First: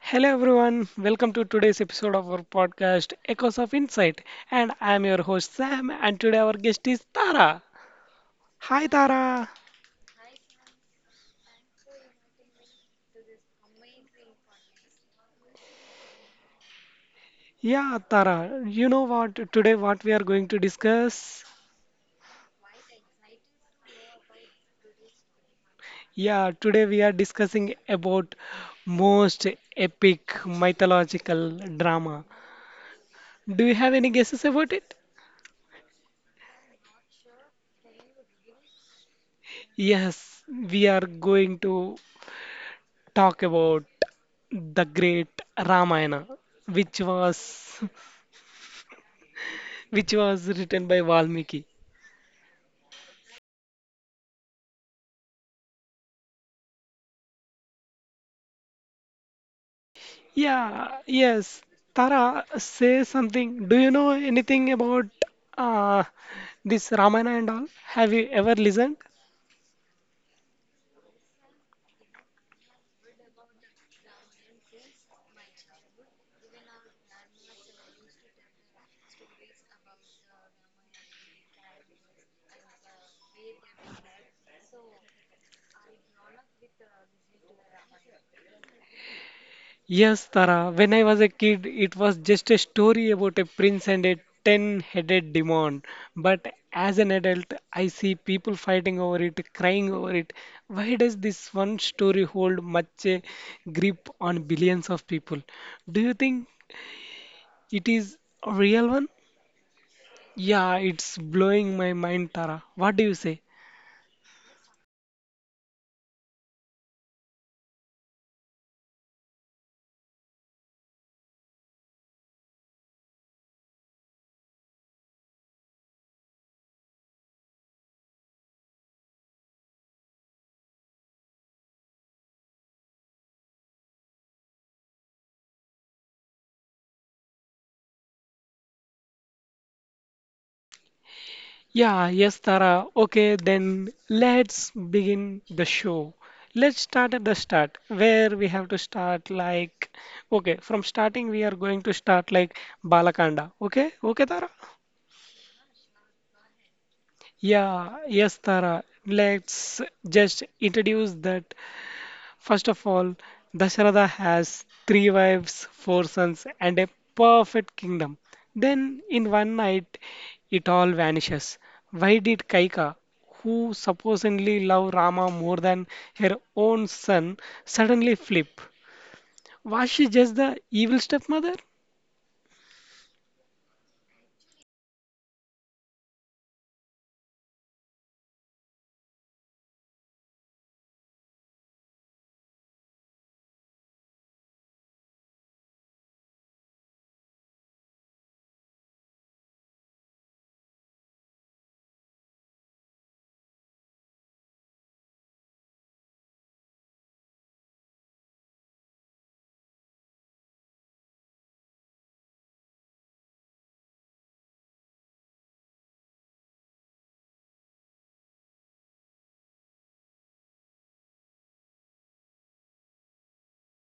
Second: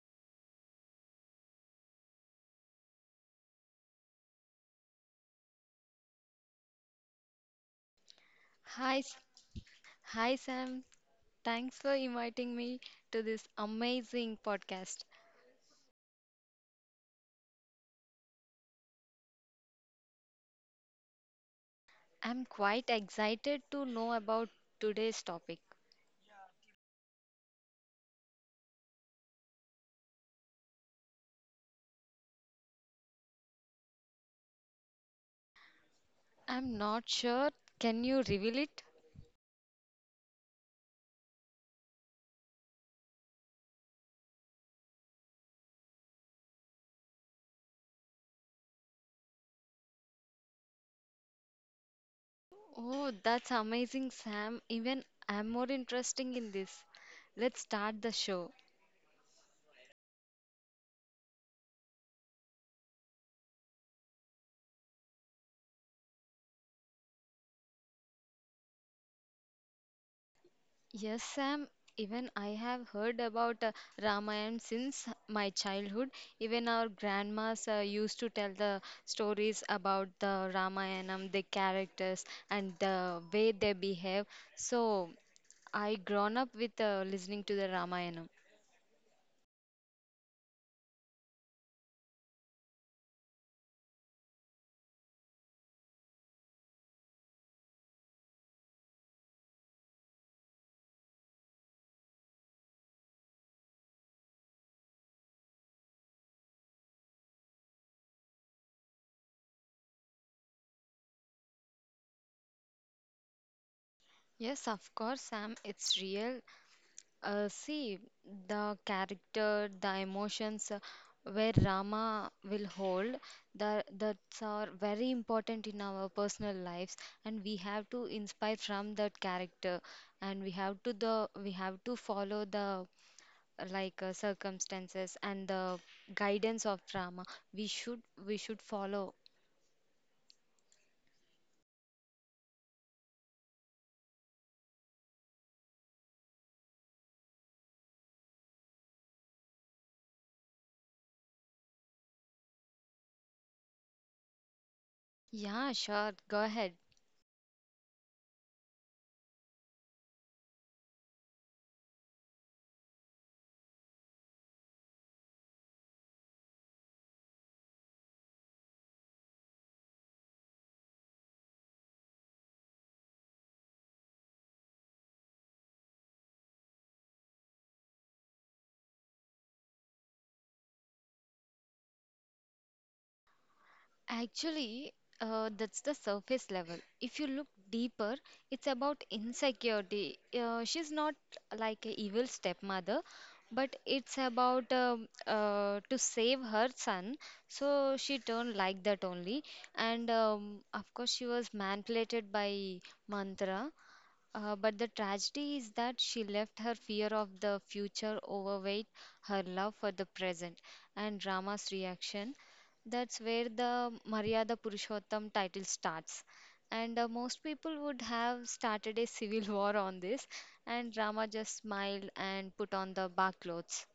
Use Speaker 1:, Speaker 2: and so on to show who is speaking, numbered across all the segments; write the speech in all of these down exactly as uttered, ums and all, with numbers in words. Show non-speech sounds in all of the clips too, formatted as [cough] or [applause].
Speaker 1: Hello everyone, welcome to today's episode of our podcast Echoes of Insight, and I am your host Sam, and today our guest is Tara. Hi
Speaker 2: Hi, S-
Speaker 1: Tara.
Speaker 2: hi Sam. Thanks for inviting me to this amazing podcast.
Speaker 1: Yeah Tara, you know what today what we are going to discuss?
Speaker 2: I'm quite excited to know about today's topic.
Speaker 1: Yeah, today we are discussing about most epic mythological drama. Do you have any guesses about it?
Speaker 2: I'm not sure. Can you reveal it?
Speaker 1: Yes, we are going to talk about the great Ramayana, which was which was written by Valmiki.
Speaker 2: Oh, that's amazing, Sam. Even I'm more interested in this. Let's start the show.
Speaker 1: Yeah, yes. Tara, say something. Do you know anything about uh, this Ramayana and all? Have you ever listened?
Speaker 2: Yes, Sam. Even I have heard about uh, Ramayana since my childhood. Even our grandmas uh, used to tell the stories about the Ramayanam, the characters, and the way they behave. So I grown up with uh, listening to the Ramayana.
Speaker 1: Yes, Tara. When I was a kid, it was just a story about a prince and a ten-headed demon. But as an adult, I see people fighting over it, crying over it. Why does this one story hold much a grip on billions of people? Do you think it is a real one? Yeah, it's blowing my mind, Tara. What do you say?
Speaker 2: Yes, of course, Sam. It's real. Uh, see, the character, the emotions uh, where Rama will hold, the, that's are very important in our personal lives, and we have to inspire from that character, and we have to the we have to follow the uh, like uh, circumstances and the guidance of Rama. We should we should follow.
Speaker 1: Yeah, yes, Tara. Okay, then let's begin the show. Let's start at the start, where we have to start like, okay, from starting we are going to start like Balakanda. Okay, okay, Tara?
Speaker 2: Yeah, sure. Go ahead.
Speaker 1: Yeah, yes, Tara. Let's just introduce that. First of all, Dasharatha has three wives, four sons, and a perfect kingdom. Then, in one night, it all vanishes. Why did Kaika, who supposedly loved Rama more than her own son, suddenly flip? Was she just the evil stepmother?
Speaker 2: Actually, uh, that's the surface level. If you look deeper, it's about insecurity. Uh, she's not like a evil stepmother, but it's about um uh, to save her son. So she turned like that only. And um, of course, she was manipulated by Mantra. Uh, but the tragedy is that she left her fear of the future overweight her love for the present and Rama's reaction. That's where the Maryada Purushottam title starts. And uh, most people would have started a civil [laughs] war on this, and Rama just smiled and put on the bar clothes.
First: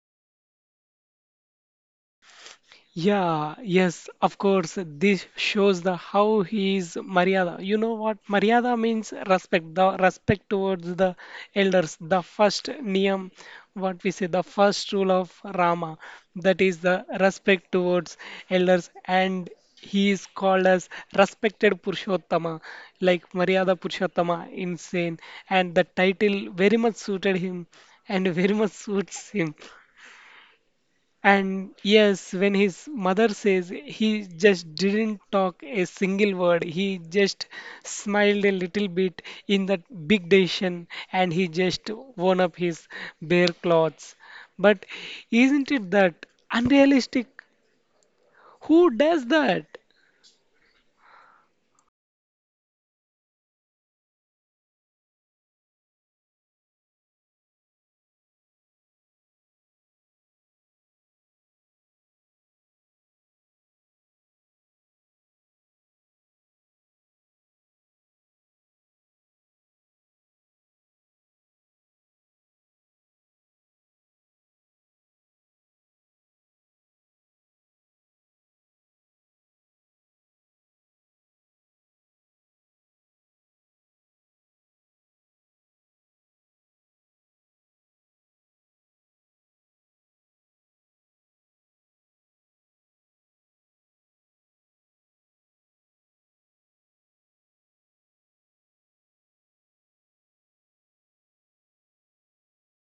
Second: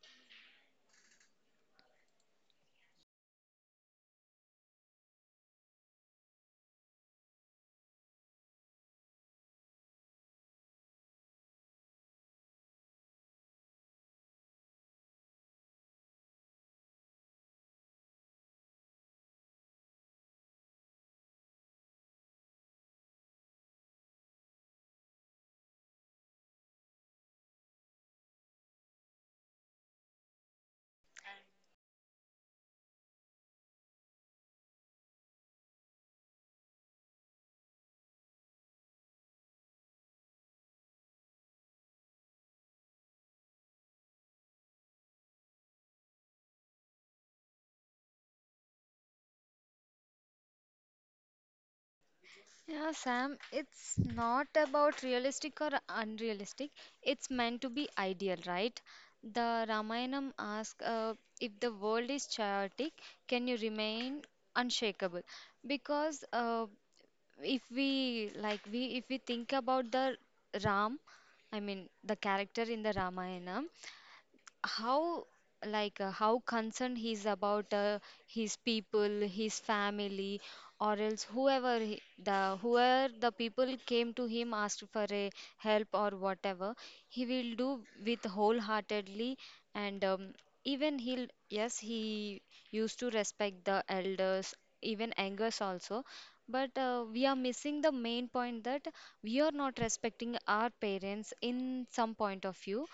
Speaker 1: Yeah, yes, of course. This shows the how he is Maryada. You know what? Maryada means respect, the respect towards the elders, the first niyam, what we say, the first rule of Rama, that is the respect towards elders, and he is called as respected Purushottama, like Maryada Purushottama, insane, and the title very much suited him and very much suits him. And yes, when his mother says he just didn't talk a single word, he just smiled a little bit in that big decision and he just worn up his bare clothes. But isn't it that unrealistic? Who does that?
Speaker 2: Yeah, Sam, it's not about realistic or unrealistic. It's meant to be ideal, right? The Ramayanam asks uh, if the world is chaotic, can you remain unshakable? Because uh, if we like we if we think about the Ram, I mean the character in the Ramayana, how like uh, how concerned he is about uh, his people, his family, or else whoever he, the whoever the people came to him asked for a help, or whatever he will do with wholeheartedly. And um, even he'll, yes, he used to respect the elders, even angers also. But uh, we are missing the main point that we are not respecting our parents in some point of view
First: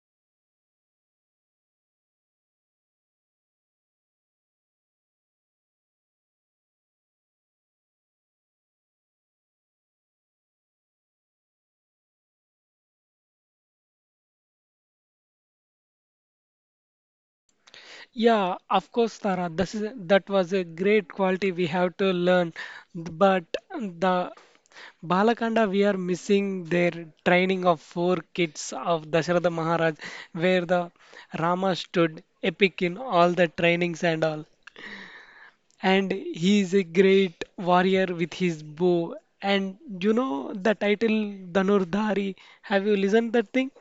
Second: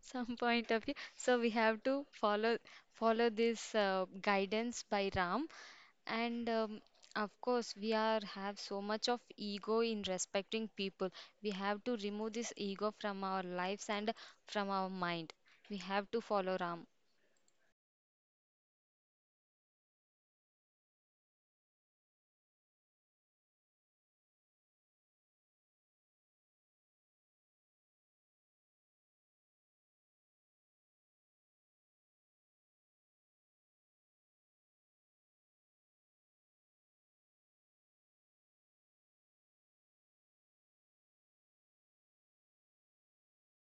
Speaker 2: some point of view so we have to follow follow this uh, guidance by Ram. And um, of course, we are have so much of ego in respecting people. We have to remove this ego from our lives and from our mind. We have to follow Ram.
Speaker 1: Yeah, of course, Tara. This is, that was a great quality we have to learn. But the Balakanda, we are missing their training of four kids of Dasharatha Maharaj, where the Rama stood epic in all the trainings and all. And he is a great warrior with his bow. And you know the title Dhanurdhari. Have you listened that thing?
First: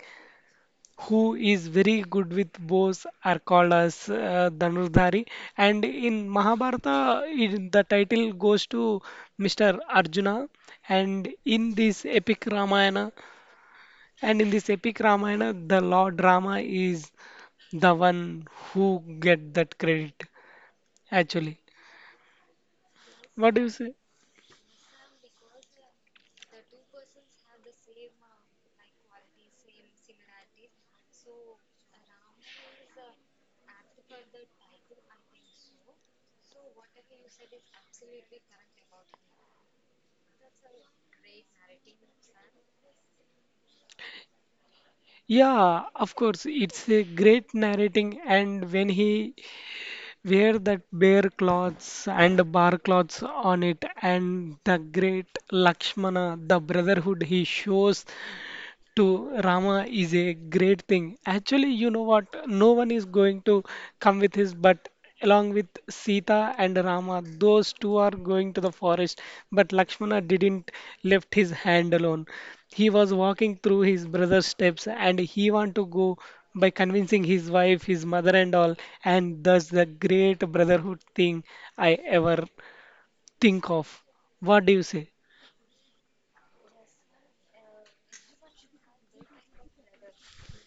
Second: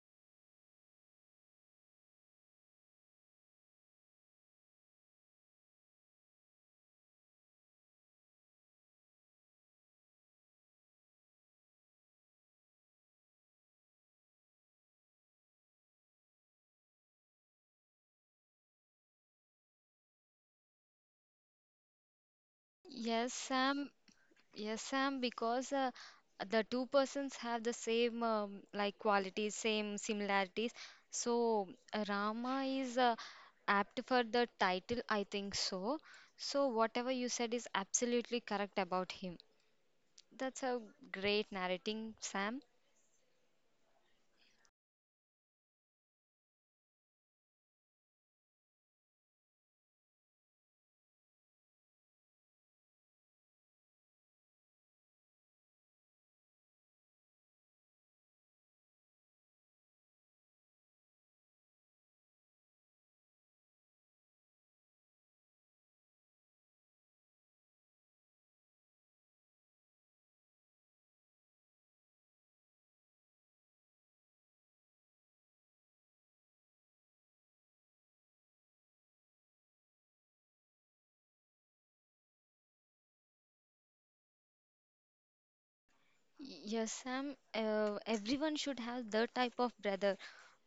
Speaker 1: Who is very good with bows are called as uh, Dhanurdhari. And in Mahabharata, it, the title goes to mister Arjuna. And in this epic Ramayana, and in this epic Ramayana, the Lord Rama is the one who get that credit actually.
Speaker 2: Yes,
Speaker 1: What do you
Speaker 2: Sam.
Speaker 1: say?
Speaker 2: Yes, Sam, because uh, the two persons have the same um, like qualities, same similarities. So uh, Rama is uh, apt for the title, I think so. So whatever you said is absolutely correct about him. That's a great narrating, Sam.
Speaker 1: Yeah, of course, it's a great narrating, and when he wear that bare clothes and bar clothes on it, and the great Lakshmana, the brotherhood he shows, to Rama is a great thing. Actually, you know what? No one is going to come with his, but along with Sita and Rama, those two are going to the forest. But Lakshmana didn't left his hand alone. He was walking through his brother's steps and he want to go by convincing his wife, his mother and all, and thus the great brotherhood thing I ever think of. What do you say?
Speaker 2: Yes, Sam. Uh, everyone should have the type of brother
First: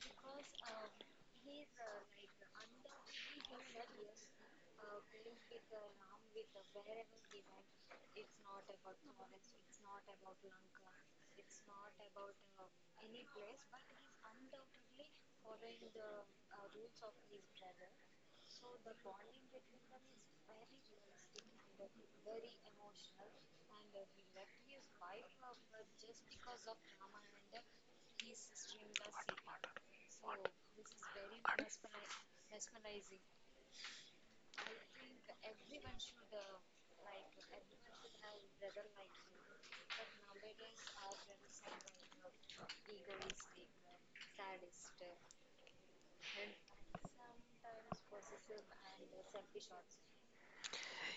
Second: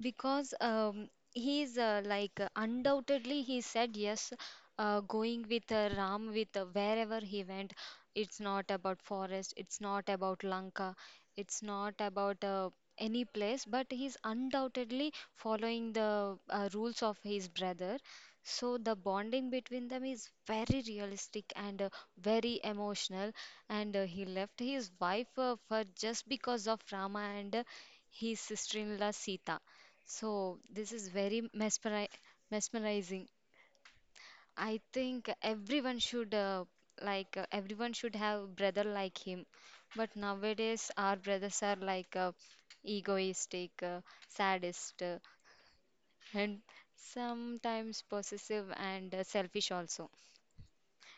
Speaker 2: because um, he is uh, like uh, undoubtedly he said yes, uh, going with uh, Ram, with uh, wherever he went. It's not about forest. It's not about Lanka. It's not about uh, any place. But he's undoubtedly following the uh, rules of his brother. So the bonding between them is very realistic and uh, very emotional, and uh, he left his wife uh, for just because of Rama and uh, his sister-in-law Sita. So this is very mesmeri mesmerizing. I think everyone should, uh, like uh, everyone should have brother like him. But nowadays our brothers are like uh, egoistic, uh, sadist, uh, and sometimes possessive and uh, selfish also.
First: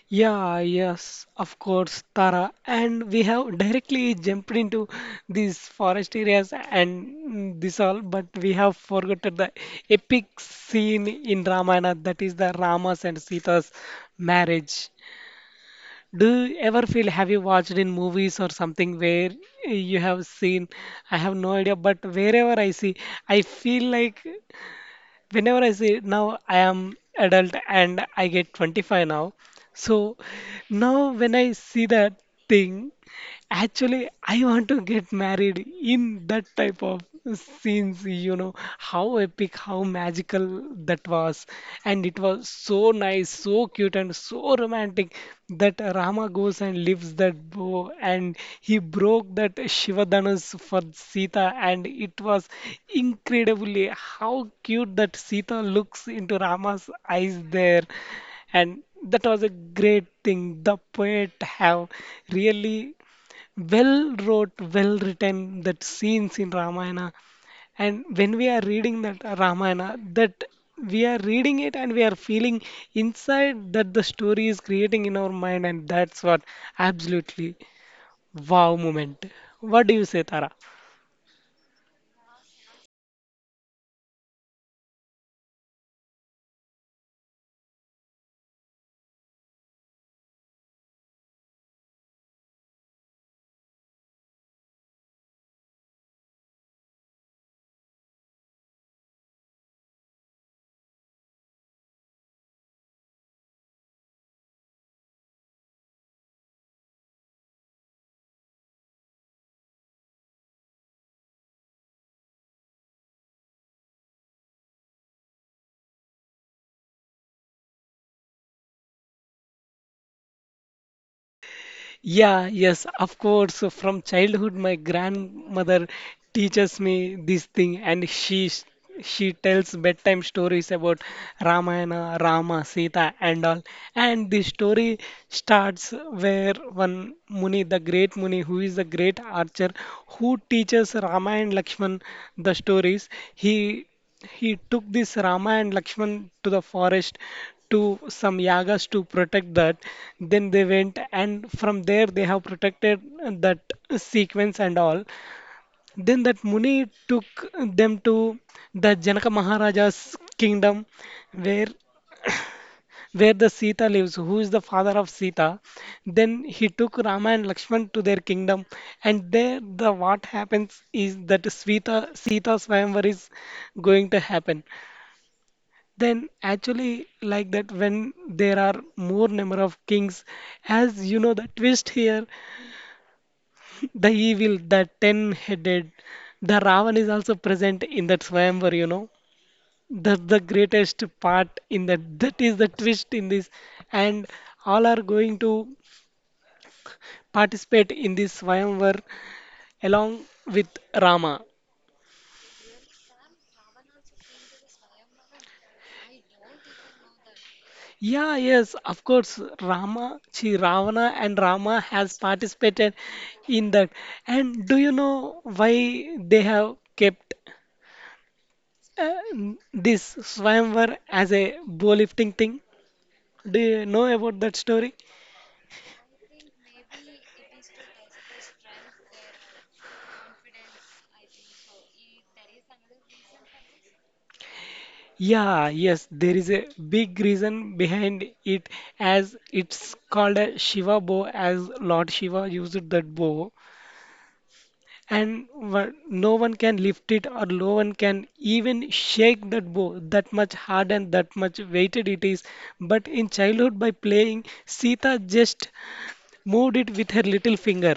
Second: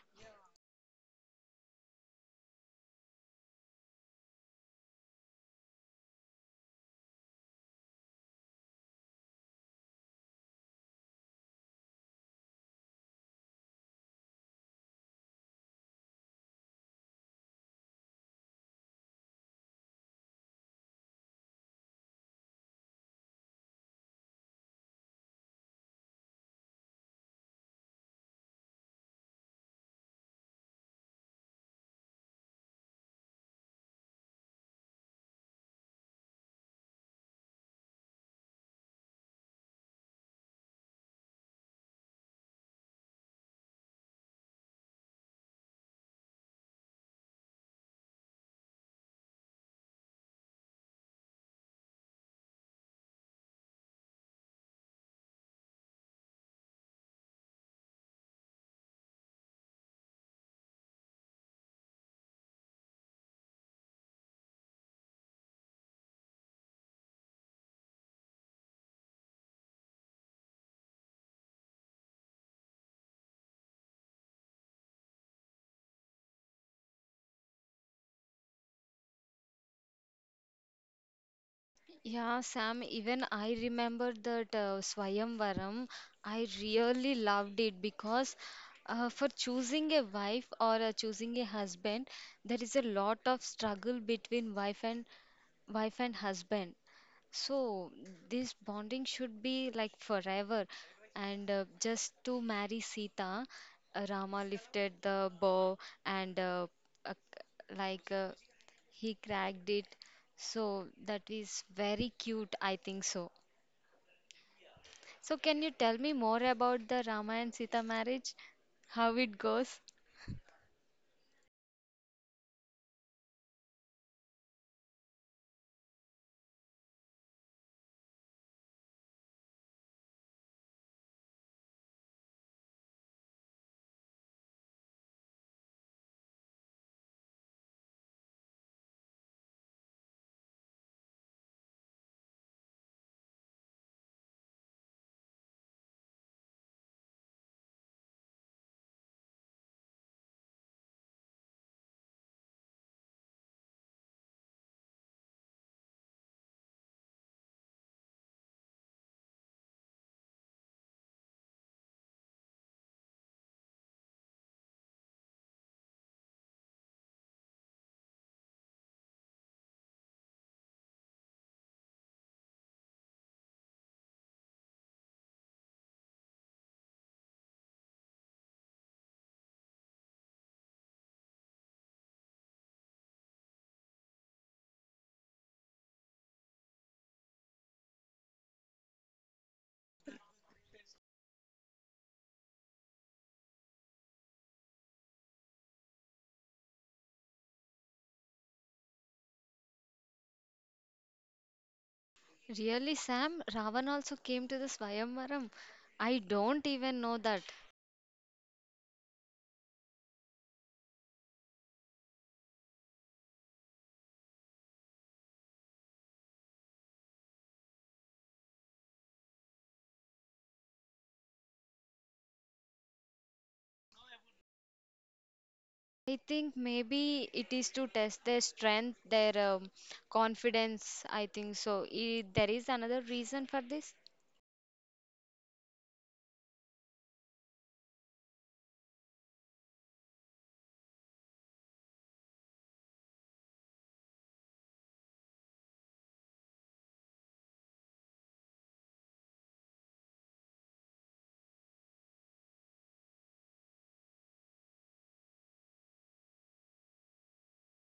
Speaker 1: Yeah, yes, of course, Tara. And we have directly jumped into these forest areas and mm, this all, but we have forgotten the epic scene in Ramayana that is the Rama's and Sita's marriage. Do you ever feel, have you watched in movies or something where you have seen? I have no idea, but wherever I see, I feel like whenever I say now I am adult and I get twenty-five now, so now when I see that thing, actually, I want to get married in that type of scenes, you know, how epic, how magical that was. And it was so nice, so cute, and so romantic that Rama goes and leaves that bow and he broke that Shiva Shivadhanus for Sita, and it was incredibly how cute that Sita looks into Rama's eyes there, and that was a great thing the poet have really well wrote, well written that scenes in Ramayana. And when we are reading that Ramayana, that we are reading it and we are feeling inside that the story is creating in our mind, and that's what absolutely wow moment. What do you say, Tara?
Speaker 2: Yeah, Sam, even I remember that uh, Swayamvaram. I really loved it because uh, for choosing a wife or uh, choosing a husband, there is a lot of struggle between wife and wife and husband. So this bonding should be like forever. And uh, just to marry Sita, uh, Rama lifted the bow and uh, uh, like uh, he cracked it. So that is very cute, I think so. So can you tell me more about the Rama and Sita marriage? How it goes?
Speaker 1: Yeah, yes, of course. So from childhood, my grandmother teaches me this thing, and she s- she tells bedtime stories about Ramayana, Rama, Sita, and all. And the story starts where one Muni, the great Muni, who is the great archer, who teaches Rama and Lakshman the stories. He he took this Rama and Lakshman to the forest to some yagas to protect that. Then they went, and from there they have protected that sequence and all. Then that Muni took them to the Janaka Maharaja's kingdom, where where the Sita lives, who is the father of Sita. Then he took Rama and Lakshman to their kingdom, and there the what happens is that Sita Sita Swayamvar is going to happen, then actually like that when there are more number of kings, as you know the twist here, [laughs] the evil, the ten-headed, the Ravan is also present in that swayamvar, you know. That's the greatest part in that, that is the twist in this, and all are going to participate in this swayamvar along with Rama.
Speaker 2: Really, Sam? Ravan also came to the Swayamvaram. I don't even know that.
Speaker 1: Yeah, yes, of course. Rama, she, Ravana and Rama has participated in that. And do you know why they have kept uh, this Swayamvar as a bow lifting thing? Do you know about that story?
Speaker 2: I think maybe it is to test their strength, their um, confidence. I think so. I, there is another reason for this.
Speaker 1: Yeah, yes, there is a big reason behind it, as it's called a Shiva bow, as Lord Shiva used that bow, and wha- no one can lift it or no one can even shake that bow, that much hard and that much weighted it is. But in childhood by playing Sita just moved it with her little finger,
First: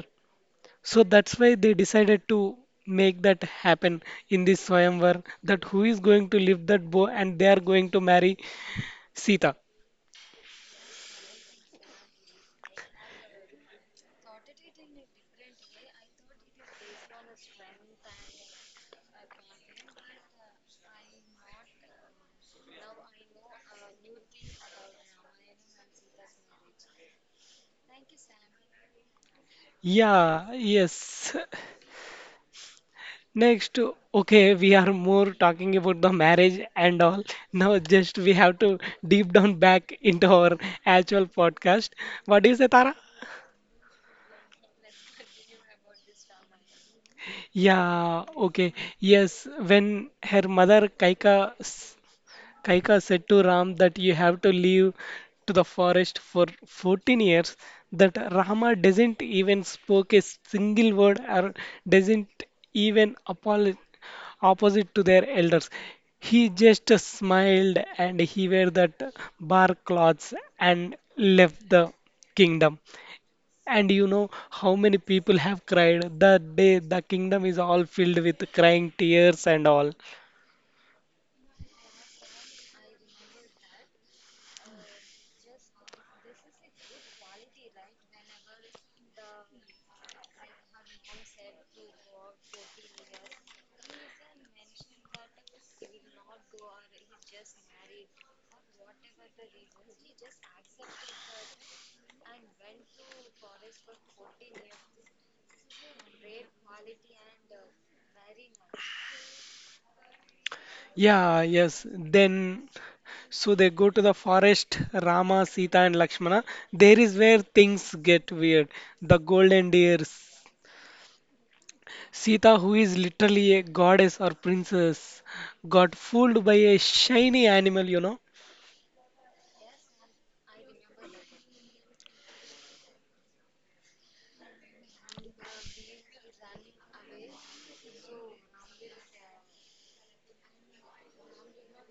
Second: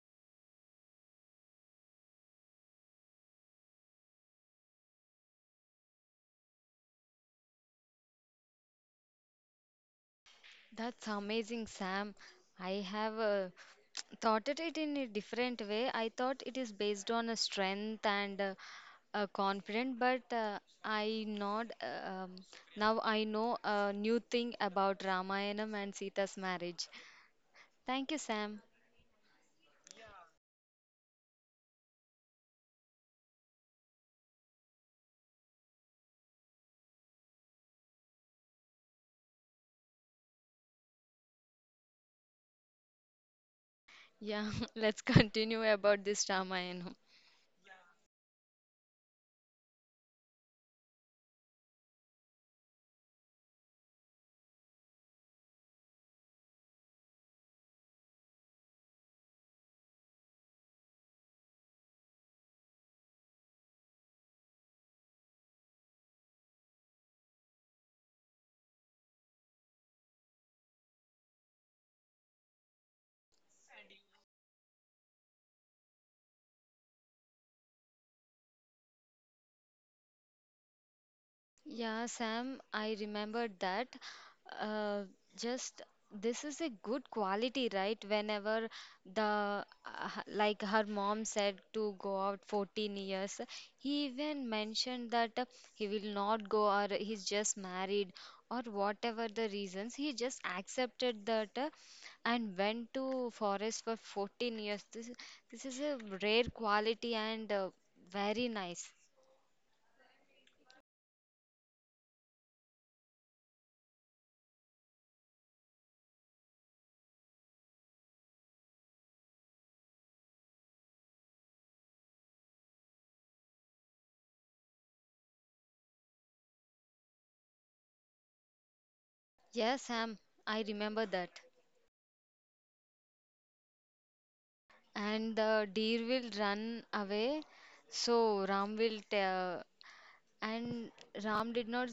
Speaker 1: so that's why they decided to make that happen in this swayamvar, that who is going to lift that bow and they are going to marry Sita.
Speaker 2: That's amazing, Sam. I have uh, [tsk] thought at it in a different way. I thought it is based on a strength and uh, a confidence, but uh, I not uh, um, now I know a new thing about Ramayanam and Sita's marriage. Thank you, Sam.
Speaker 1: Yeah, yes. Next, okay, we are more talking about the marriage and all. Now, just we have to deep down back into our actual podcast. What is it, Tara?
Speaker 2: Yeah, [laughs] let's continue about this Ramayana.
Speaker 1: Yeah, okay. Yes, when her mother Kaika s- Kaika said to Ram that you have to leave to the forest for fourteen years, that Rama doesn't even spoke a single word or doesn't even apolo- opposite to their elders. He just smiled and he wore that bark clothes and left the kingdom. And you know how many people have cried that day, the kingdom is all filled with crying tears and all.
Speaker 2: Yeah, Sam, I remembered that. Uh, just this is a good quality, right? Whenever the uh, h- like her mom said to go out fourteen years, he even mentioned that uh, he will not go or he's just married or whatever the reasons. He just accepted that uh, and went to forest for fourteen years. This this is a rare quality and uh, very nice.
Speaker 1: Yeah, yes. Then so they go to the forest, Rama, Sita, and Lakshmana. There is where things get weird. The golden deer. Sita, who is literally a goddess or princess, got fooled by a shiny animal, you know.
Speaker 2: Yes, Sam, I remember that. And the deer will run away, so Ram will tell, and ram did not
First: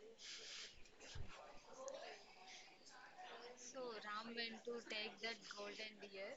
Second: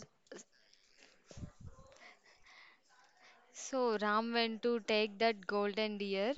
Speaker 2: so Ram went to take that golden deer.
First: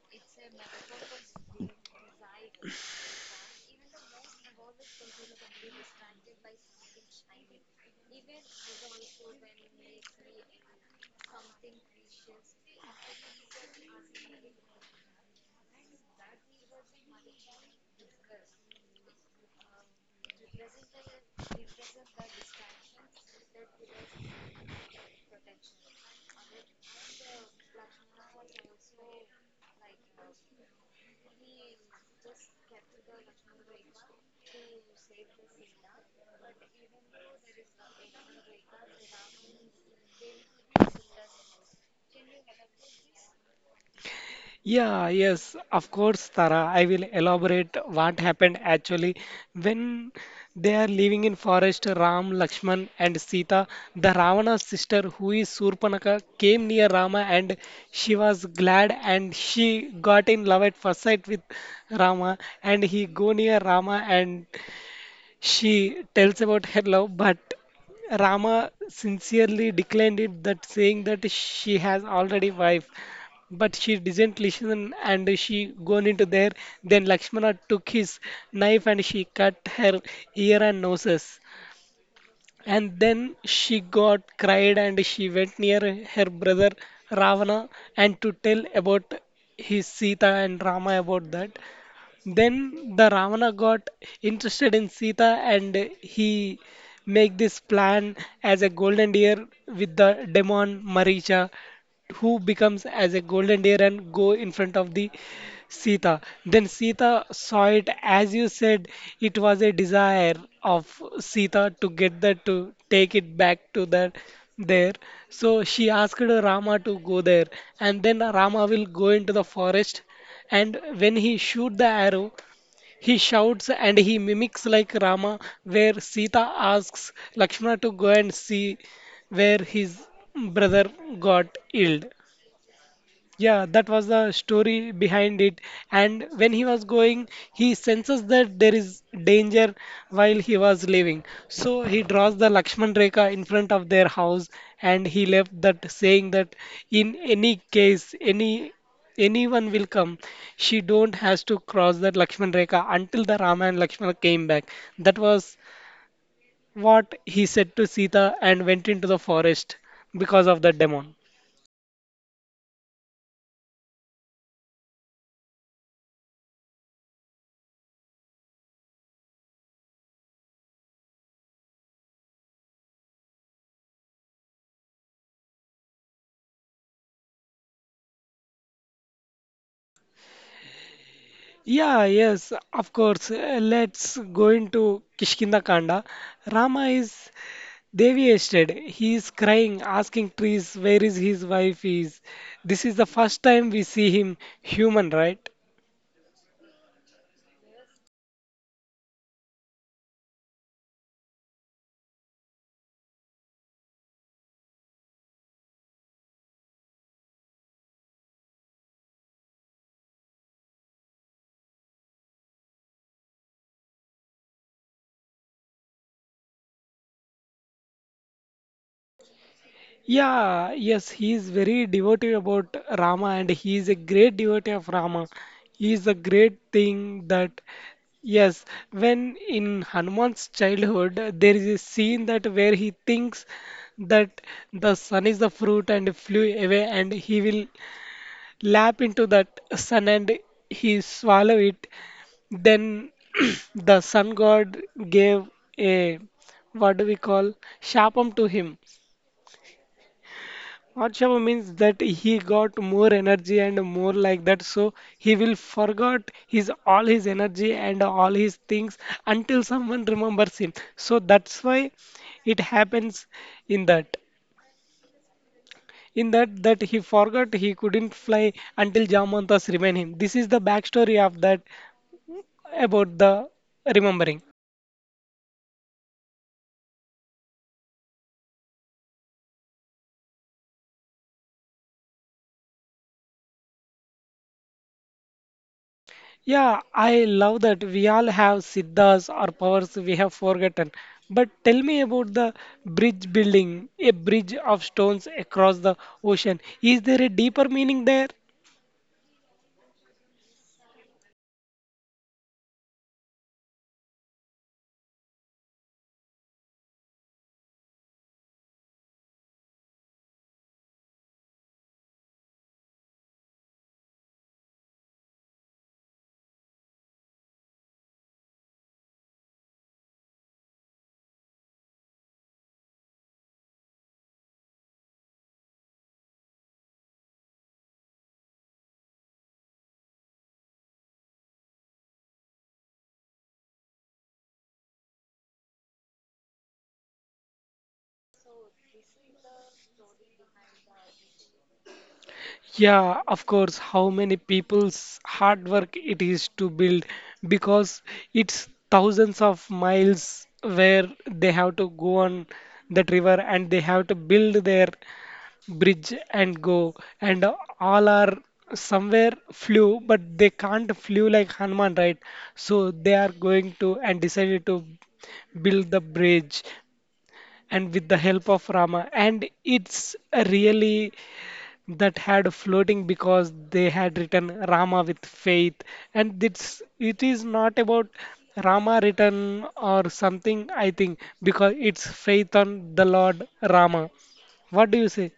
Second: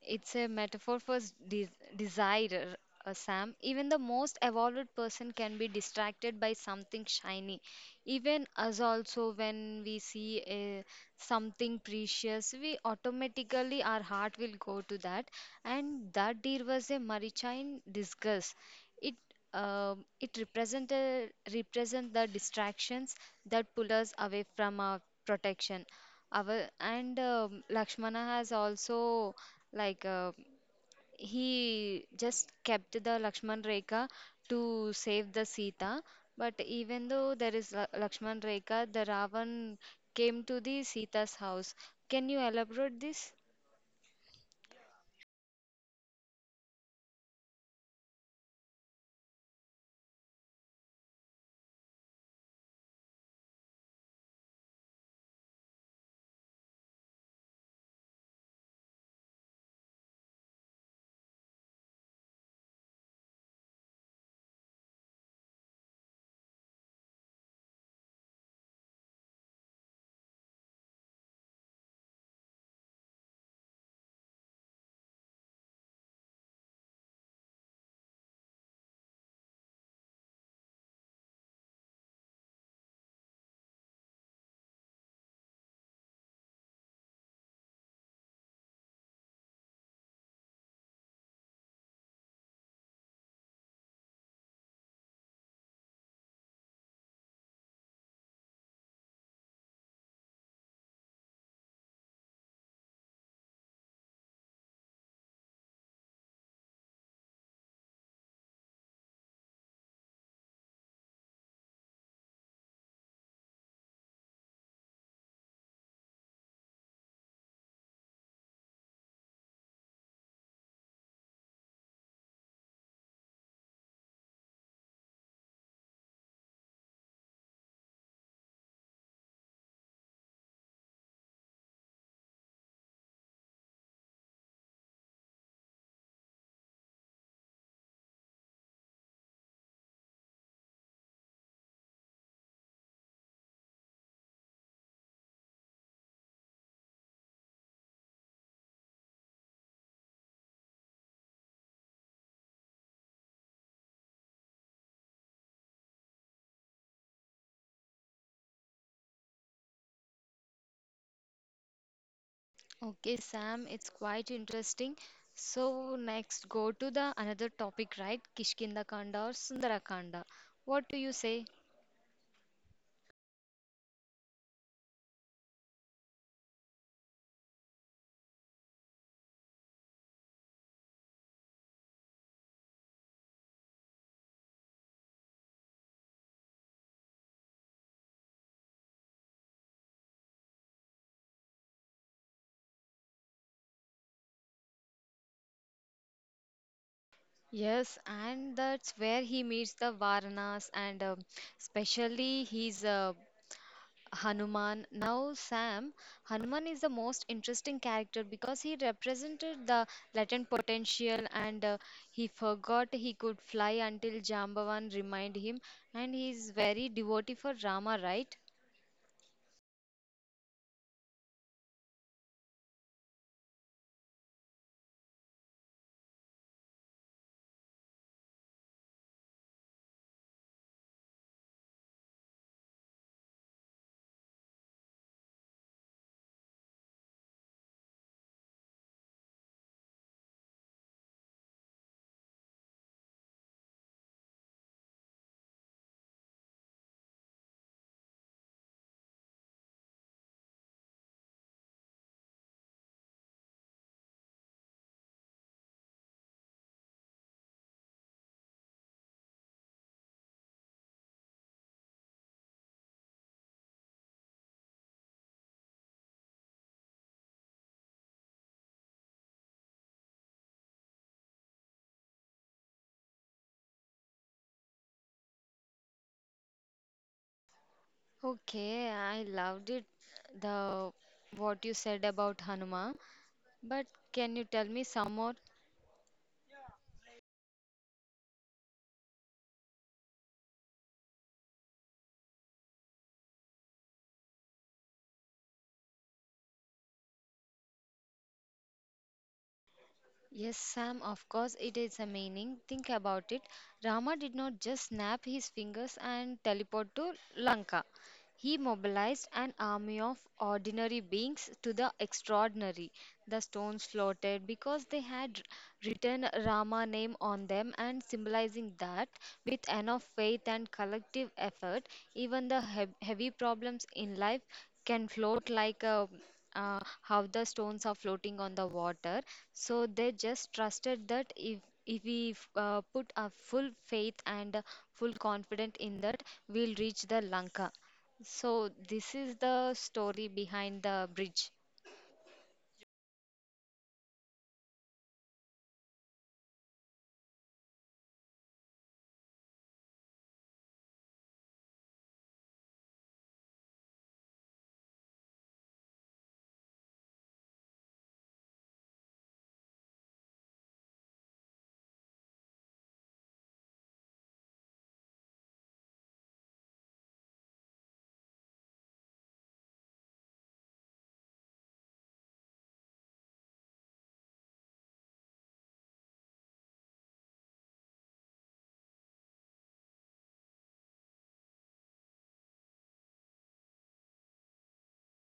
Speaker 2: It's a metaphor for s- de- desire, uh, Sam. Even the most evolved person can be distracted by something shiny. Even us also, when we see a, something precious, we automatically our heart will go to that. And that deer was a Maricha in disgust. It um, it represented represent the distractions that pull us away from our protection, our and um, Lakshmana has also, like uh, he just kept the Lakshman Rekha to save the Sita. But even though there is La- Lakshman Rekha, the Ravan came to the Sita's house. Can you elaborate this?
Speaker 1: Yeah, yes, of course, Tara. I will elaborate what happened actually when they are living in forest. Ram, Lakshman, and Sita, the Ravana's sister, who is Surpanaka, came near Rama, and she was glad, and she got in love at first sight with Rama, and he go near Rama and she tells about her love, but Rama sincerely declined it, that saying that she has already wife. But she didn't listen and she gone into there. Then Lakshmana took his knife and she cut her ear and noses. And then she got cried and she went near her brother Ravana and to tell about his Sita and Rama about that. Then the Ravana got interested in Sita, and he make this plan as a golden deer with the demon Maricha who becomes as a golden deer and go in front of the Sita. Then Sita saw it, as you said it was a desire of Sita to get that, to take it back to that there. So she asked Rama to go there, and then Rama will go into the forest, and when he shoot the arrow, he shouts and he mimics like Rama, where Sita asks Lakshmana to go and see where his brother got ill. Yeah, that was the story behind it. And when he was going, he senses that there is danger while he was leaving. So he draws the Lakshman Rekha in front of their house and he left that saying that in any case, any anyone will come, she don't has to cross that Lakshman Rekha until the Rama and Lakshmana came back. That was what he said to Sita and went into the forest because of the demon.
Speaker 2: Okay, Sam, it's quite interesting. So next, go to the another topic, right? Kishkindha Kanda or Sundara Kanda. What do you say?
Speaker 1: Yeah, yes, of course. Uh, Let's go into Kishkindakanda. Rama is devastated. He is crying, asking trees where is his wife is. This is the first time we see him human, right?
Speaker 2: Yes, and that's where he meets the Varanas and uh, especially he's uh, Hanuman. Now, Sam, Hanuman is the most interesting character because he represented the latent potential, and uh, he forgot he could fly until Jambavan reminded him, and he's very devotee for Rama, right?
Speaker 1: Yeah, yes, he is very devotee about Rama and he is a great devotee of Rama. He is a great thing that, yes, when in Hanuman's childhood, there is a scene that where he thinks that the sun is the fruit and flew away and he will lap into that sun and he swallow it. Then [clears throat] the sun god gave a what do we call shapam to him Vadshava means that he got more energy and more like that, so he will forgot his all his energy and all his things until someone remembers him. So that's why it happens in that. In that that he forgot he couldn't fly until Jamantas remain him. This is the backstory of that about the remembering.
Speaker 2: Okay, I loved it, the what you said about Hanuman, but can you tell me some more?
Speaker 1: Yeah, I love that we all have siddhas or powers we have forgotten. But tell me about the bridge building, a bridge of stones across the ocean. Is there a deeper meaning there?
Speaker 2: Yes, Sam, of course it is a meaning. Think about it. Rama did not just snap his fingers and teleport to Lanka. He mobilized an army of ordinary beings to the extraordinary. The stones floated because they had written Rama name on them and symbolizing that with enough faith and collective effort, even the he- heavy problems in life can float like a uh, how the stones are floating on the water. So they just trusted that if if we f- uh, put a full faith and uh, full confidence in that, we'll reach the Lanka. So this is the story behind the bridge.
Speaker 1: Yeah, of course, how many people's hard work it is to build because it's thousands of miles where they have to go on that river and they have to build their bridge and go and all are somewhere flew but they can't flew like Hanuman, right? So they are going to and decided to build the bridge and with the help of Rama. And it's really that had floating because they had written Rama with faith, and it's it is not about Rama written or something. I think because it's faith on the Lord Rama. What do you say?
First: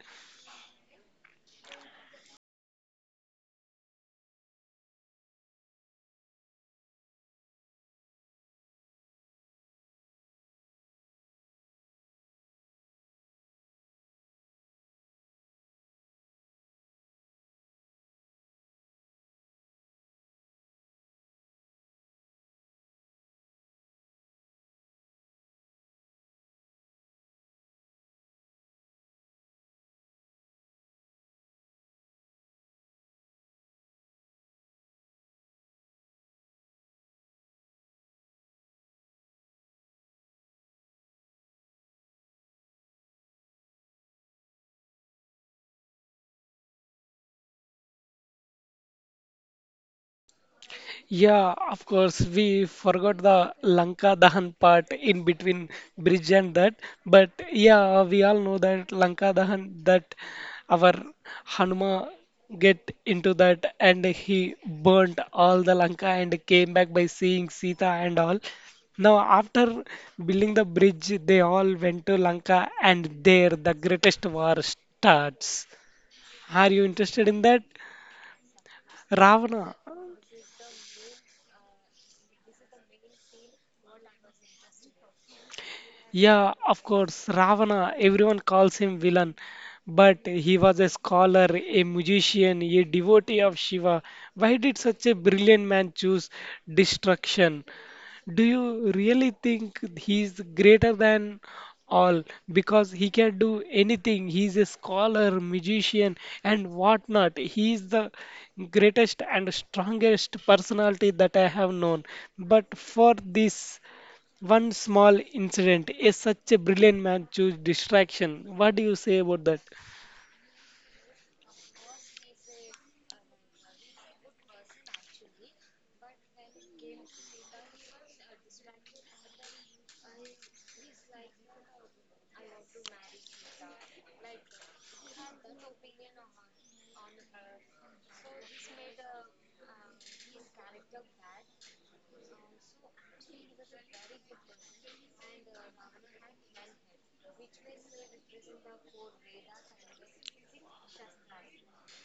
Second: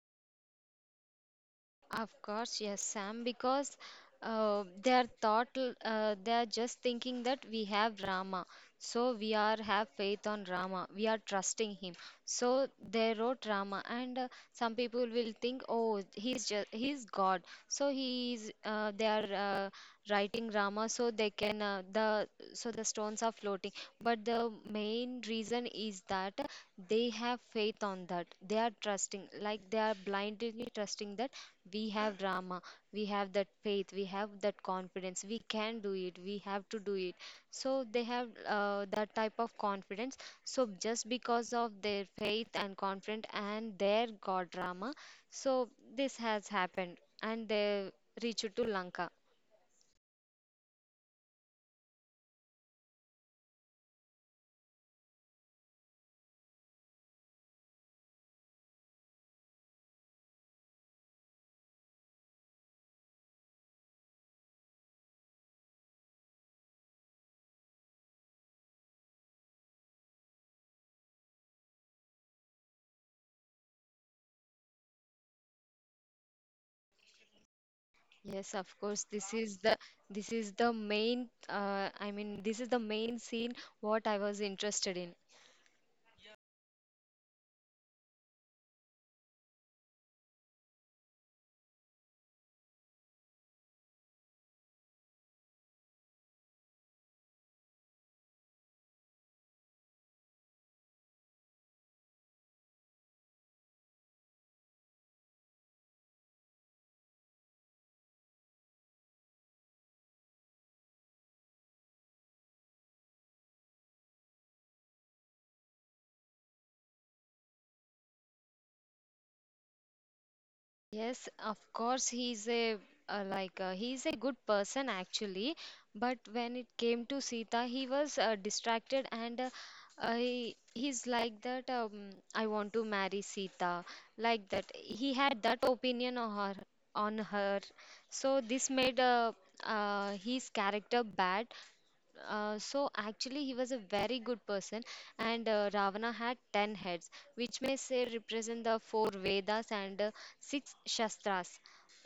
Speaker 2: Of course, yes, Sam, because uh, they are thought l- uh, they are just thinking that we have Rama, so we are have faith on Rama, we are trusting him. So they wrote Rama, and uh, some people will think, oh, he's just he's God, so he is. Uh, they are uh, writing Rama, so they can, uh, the so the stones are floating. But the main reason is that they have faith on that. They are trusting, like they are blindly trusting that we have drama. We have that faith, we have that confidence. We can do it, we have to do it. So they have uh, that type of confidence, so just because of their faith and confidence and their god drama, so this has happened and they reached to Lanka.
Speaker 1: Yeah, of course, we forgot the Lanka Dahan part in between bridge and that. But yeah, we all know that Lanka Dahan, that our Hanuma get into that and he burnt all the Lanka and came back by seeing Sita and all. Now, after building the bridge, they all went to Lanka and there the greatest war starts. Are you interested in that?
Speaker 2: Yes, of course, this is
Speaker 1: Ravana.
Speaker 2: the this is the main uh, I mean this is the main scene what I was interested in.
Speaker 1: Yeah, of course, Ravana, everyone calls him villain, but he was a scholar, a musician, a devotee of Shiva. Why did such a brilliant man choose destruction? Do you really think he's greater than all because he can do anything? He's a scholar, musician, and whatnot. He's the greatest and strongest personality that I have known. But for this, one small incident is such a brilliant man choose distraction. What do you say about that?
Speaker 2: Yes, of course, he's a uh, like, uh, he's a good person actually, but when it came to Sita, he was uh, distracted, and uh, uh, he, he's like that. Um, I want to marry Sita, like that. He had that opinion on her, on her. So this made uh, uh, his character bad, uh, so actually, he was a very good person. And uh, Ravana had ten heads, which may say represent the four Vedas and uh, six Shastras.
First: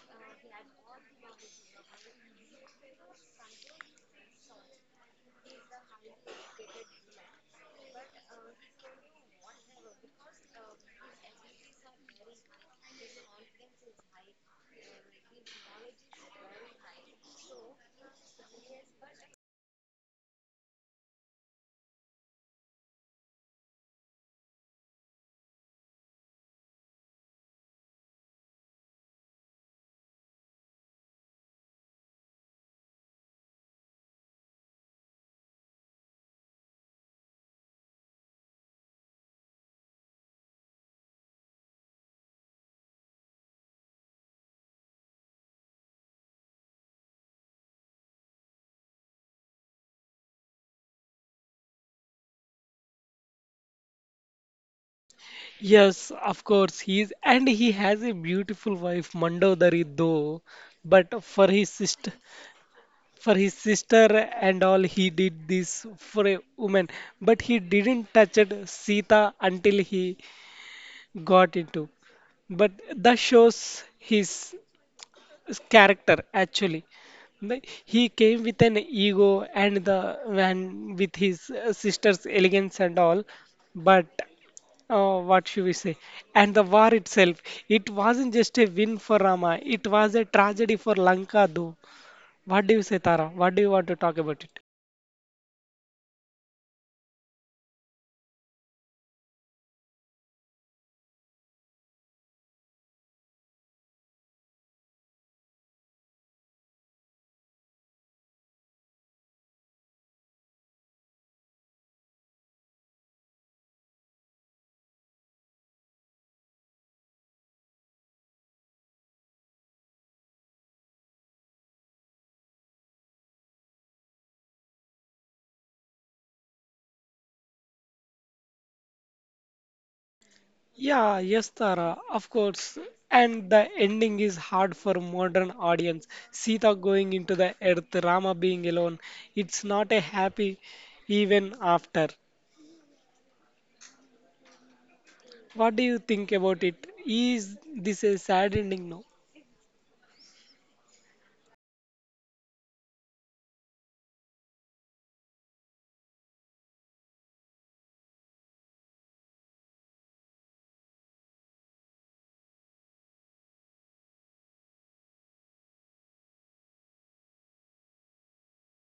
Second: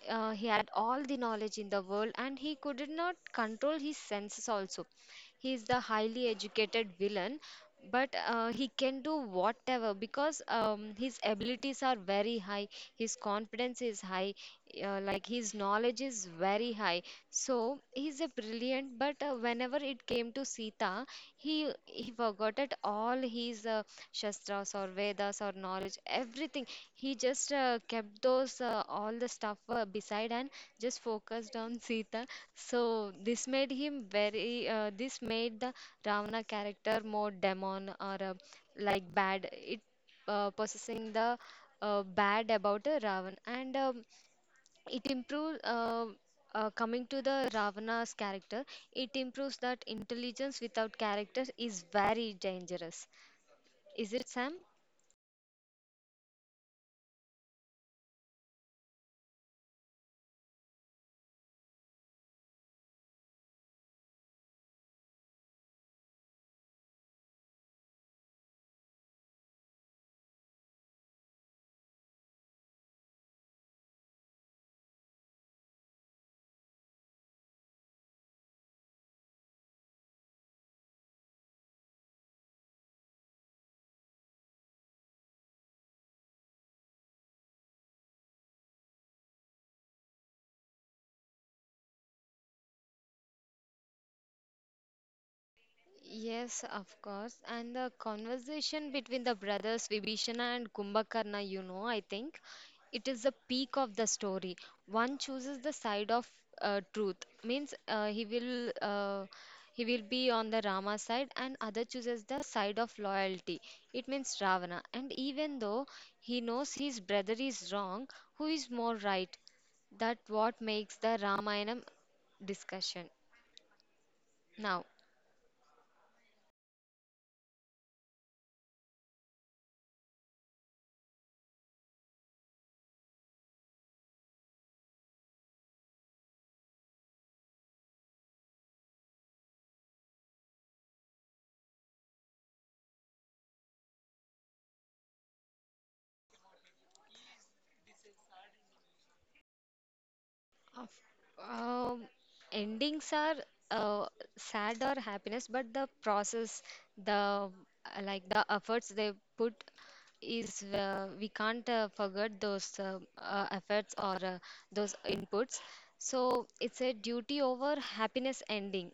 Speaker 2: Uh, he had all the knowledge in the world, and he could not control his senses also. He is the highly educated villain, but uh, he can do whatever because um, his abilities are very high. His confidence is high, uh, like his knowledge is very high. So he's a brilliant, but uh, whenever it came to Sita, he he forgot at all his uh, shastras or Vedas or knowledge, everything. He just uh, kept those, uh, all the stuff uh, beside, and just focused on [laughs] Sita. So this made him very. Uh, this made the Ravana character more demon or uh, like bad. It uh, possessing the uh, bad about uh, Ravan and. Um, it improves, uh, uh, coming to the Ravana's character, it improves that intelligence without character is very dangerous, is it, Sam?
Speaker 1: Yes, of course he is, and he has a beautiful wife, Mandodari though. But for his sister, for his sister and all, he did this for a woman. But he didn't touch it, Sita until he got into. But that shows his his character actually. Like, he came with an ego and the and with his uh, sister's elegance and all, but uh, what should we say, and the war itself, it wasn't just a win for Rama, it was a tragedy for Lanka though. What do you say, Tara? What do you want to talk about it?
Speaker 2: Yes, of course. And the conversation between the brothers Vibhishana and Kumbhakarna, you know, I think it is the peak of the story. One chooses the side of uh, truth, means uh, he will, uh, he will be on the Rama side, and other chooses the side of loyalty. It means Ravana. And even though he knows his brother is wrong, who is more right? That what makes the Ramayana discussion now.
Speaker 1: Yeah, yes, Tara, of course. And the ending is hard for modern audience. Sita going into the earth, Rama being alone. It's not a happy even after. What do you think about it? Is this a sad ending? No.
Speaker 2: Of, um, endings are uh, sad or happiness, but the process, the uh, like the efforts they put is, uh, we can't uh, forget those, uh, uh, efforts or uh, those inputs. So it's a duty over happiness ending.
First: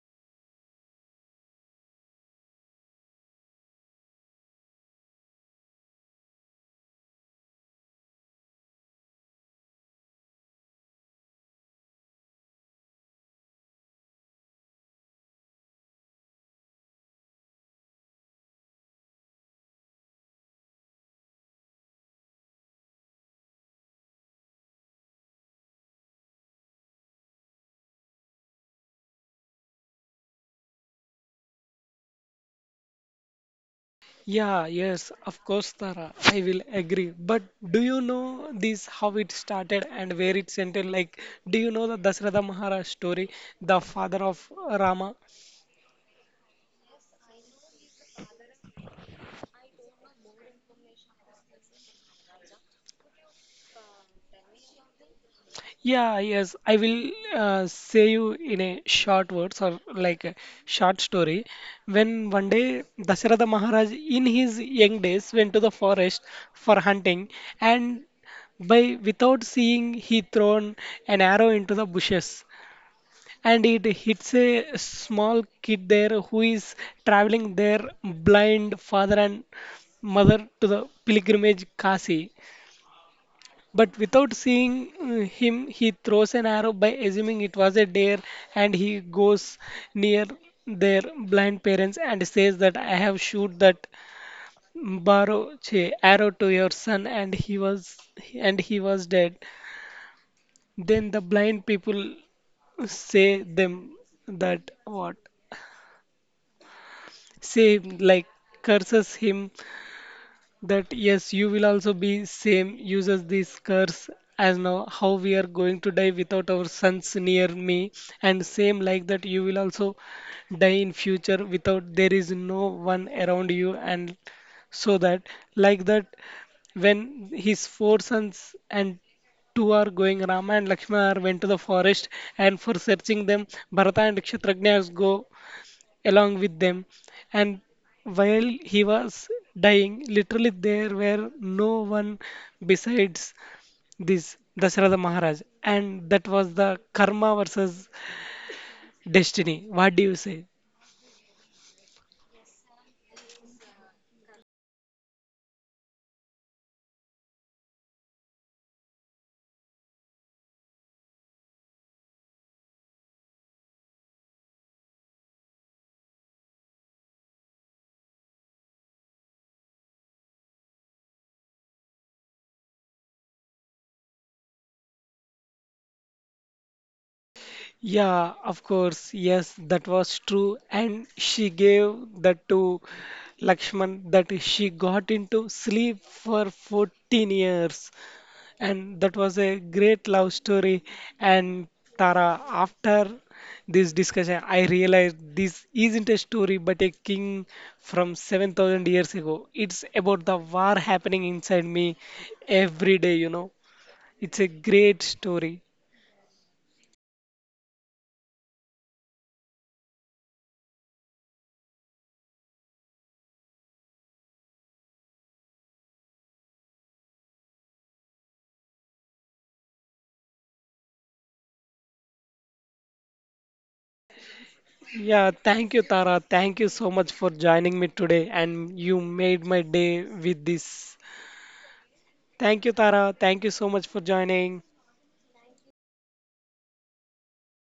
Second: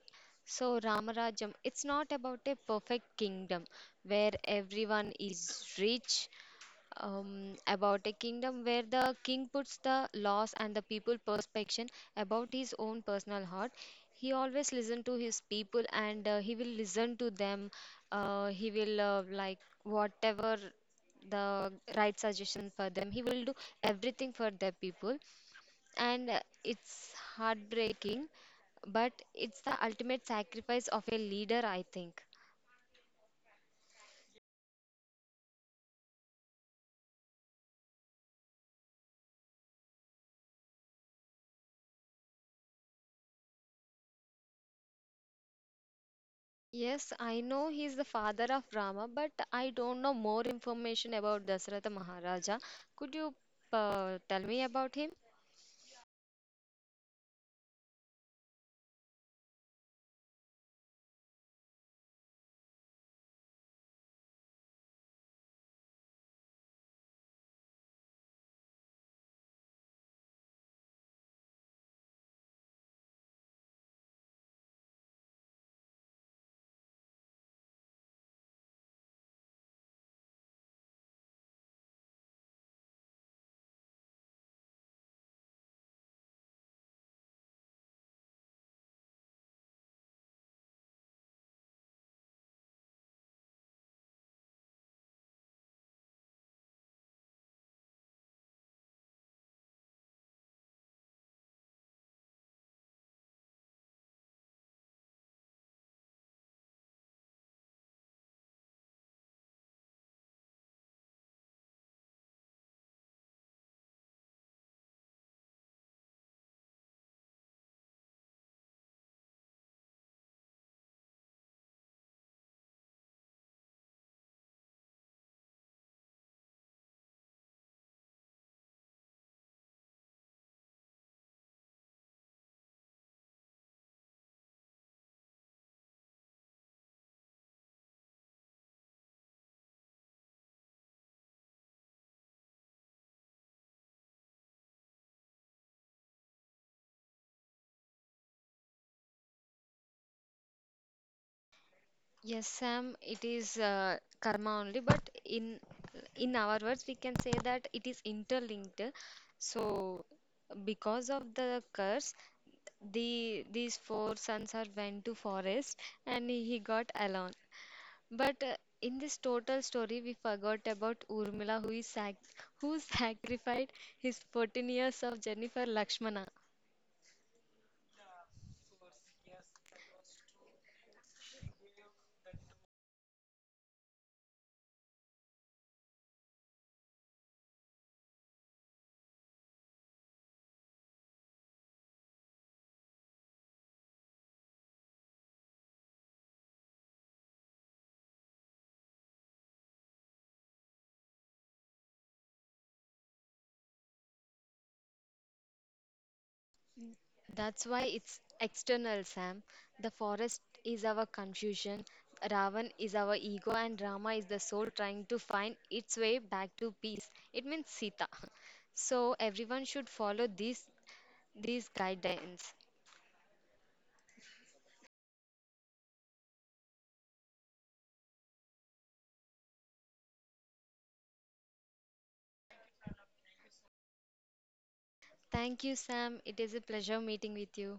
Speaker 2: So Ramarajam, it's not about a perfect kingdom where everyone is rich, um, about a kingdom where the king puts the laws and the people perspection about his own personal heart. He always listen to his people, and uh, he will listen to them. Uh, he will, uh, like whatever the right suggestion for them. He will do everything for their people, and uh, it's heartbreaking, but it's the ultimate sacrifice of a leader, I think.
Speaker 1: Yeah, yes, of course, Tara. I will agree. But do you know this how it started and where it ended? Like, do you know the Dasratha Maharaj story, the father of Rama?
Speaker 2: Yes, I know he is the father of Rama, but I don't know more information about Dasratha Maharaja. Could you uh, tell me about him?
Speaker 1: Yeah, yes, I will uh, say you in a short words or like a short story. When one day Dasharatha Maharaj in his young days went to the forest for hunting and by without seeing he thrown an arrow into the bushes and it hits a small kid there who is traveling there blind father and mother to the pilgrimage Kashi but without seeing uh, him, he throws an arrow by assuming it was a dare, and he goes near their blind parents and says that I have shoot that barrow che, arrow to your son, and he was and he was dead. Then the blind people say them that what say like curses him that yes, you will also be same, uses this curse as now how we are going to die without our sons near me, and same like that you will also die in future without there is no one around you, and so that like that when his four sons and two are going, Rama and Lakshmana are went to the forest, and for searching them, Bharata and Kshatragna go along with them. And while he was dying, literally there were no one besides this Dasharatha Maharaj. And that was the karma versus destiny. What do you say?
Speaker 2: Yes, Sam, it is uh, karma only, but in in our words, we can say that it is interlinked. So, because of the curse, the these four sons are went to forest, and he got alone. But uh, in this total story, we forgot about Urmila, who is sac- who sacrificed his fourteen years of journey for Lakshmana.
Speaker 1: Yeah, of course. Yes, that was true. And she gave that to Lakshman that she got into sleep for fourteen years. And that was a great love story. And Tara, after this discussion, I realized this isn't a story but a king from seven thousand years ago. It's about the war happening inside me every day, you know. It's a great story.
Speaker 2: That's why it's external, Sam. The forest is our confusion, Ravan is our ego, and Rama is the soul trying to find its way back to peace. It means Sita. [laughs] So everyone should follow these these guidelines.
Speaker 1: Yeah, thank you, Tara. Thank you so much for joining me today. And you made my day with this. Thank you, Tara. Thank you so much for joining.
Speaker 2: Thank you, Sam. It is a pleasure meeting with you.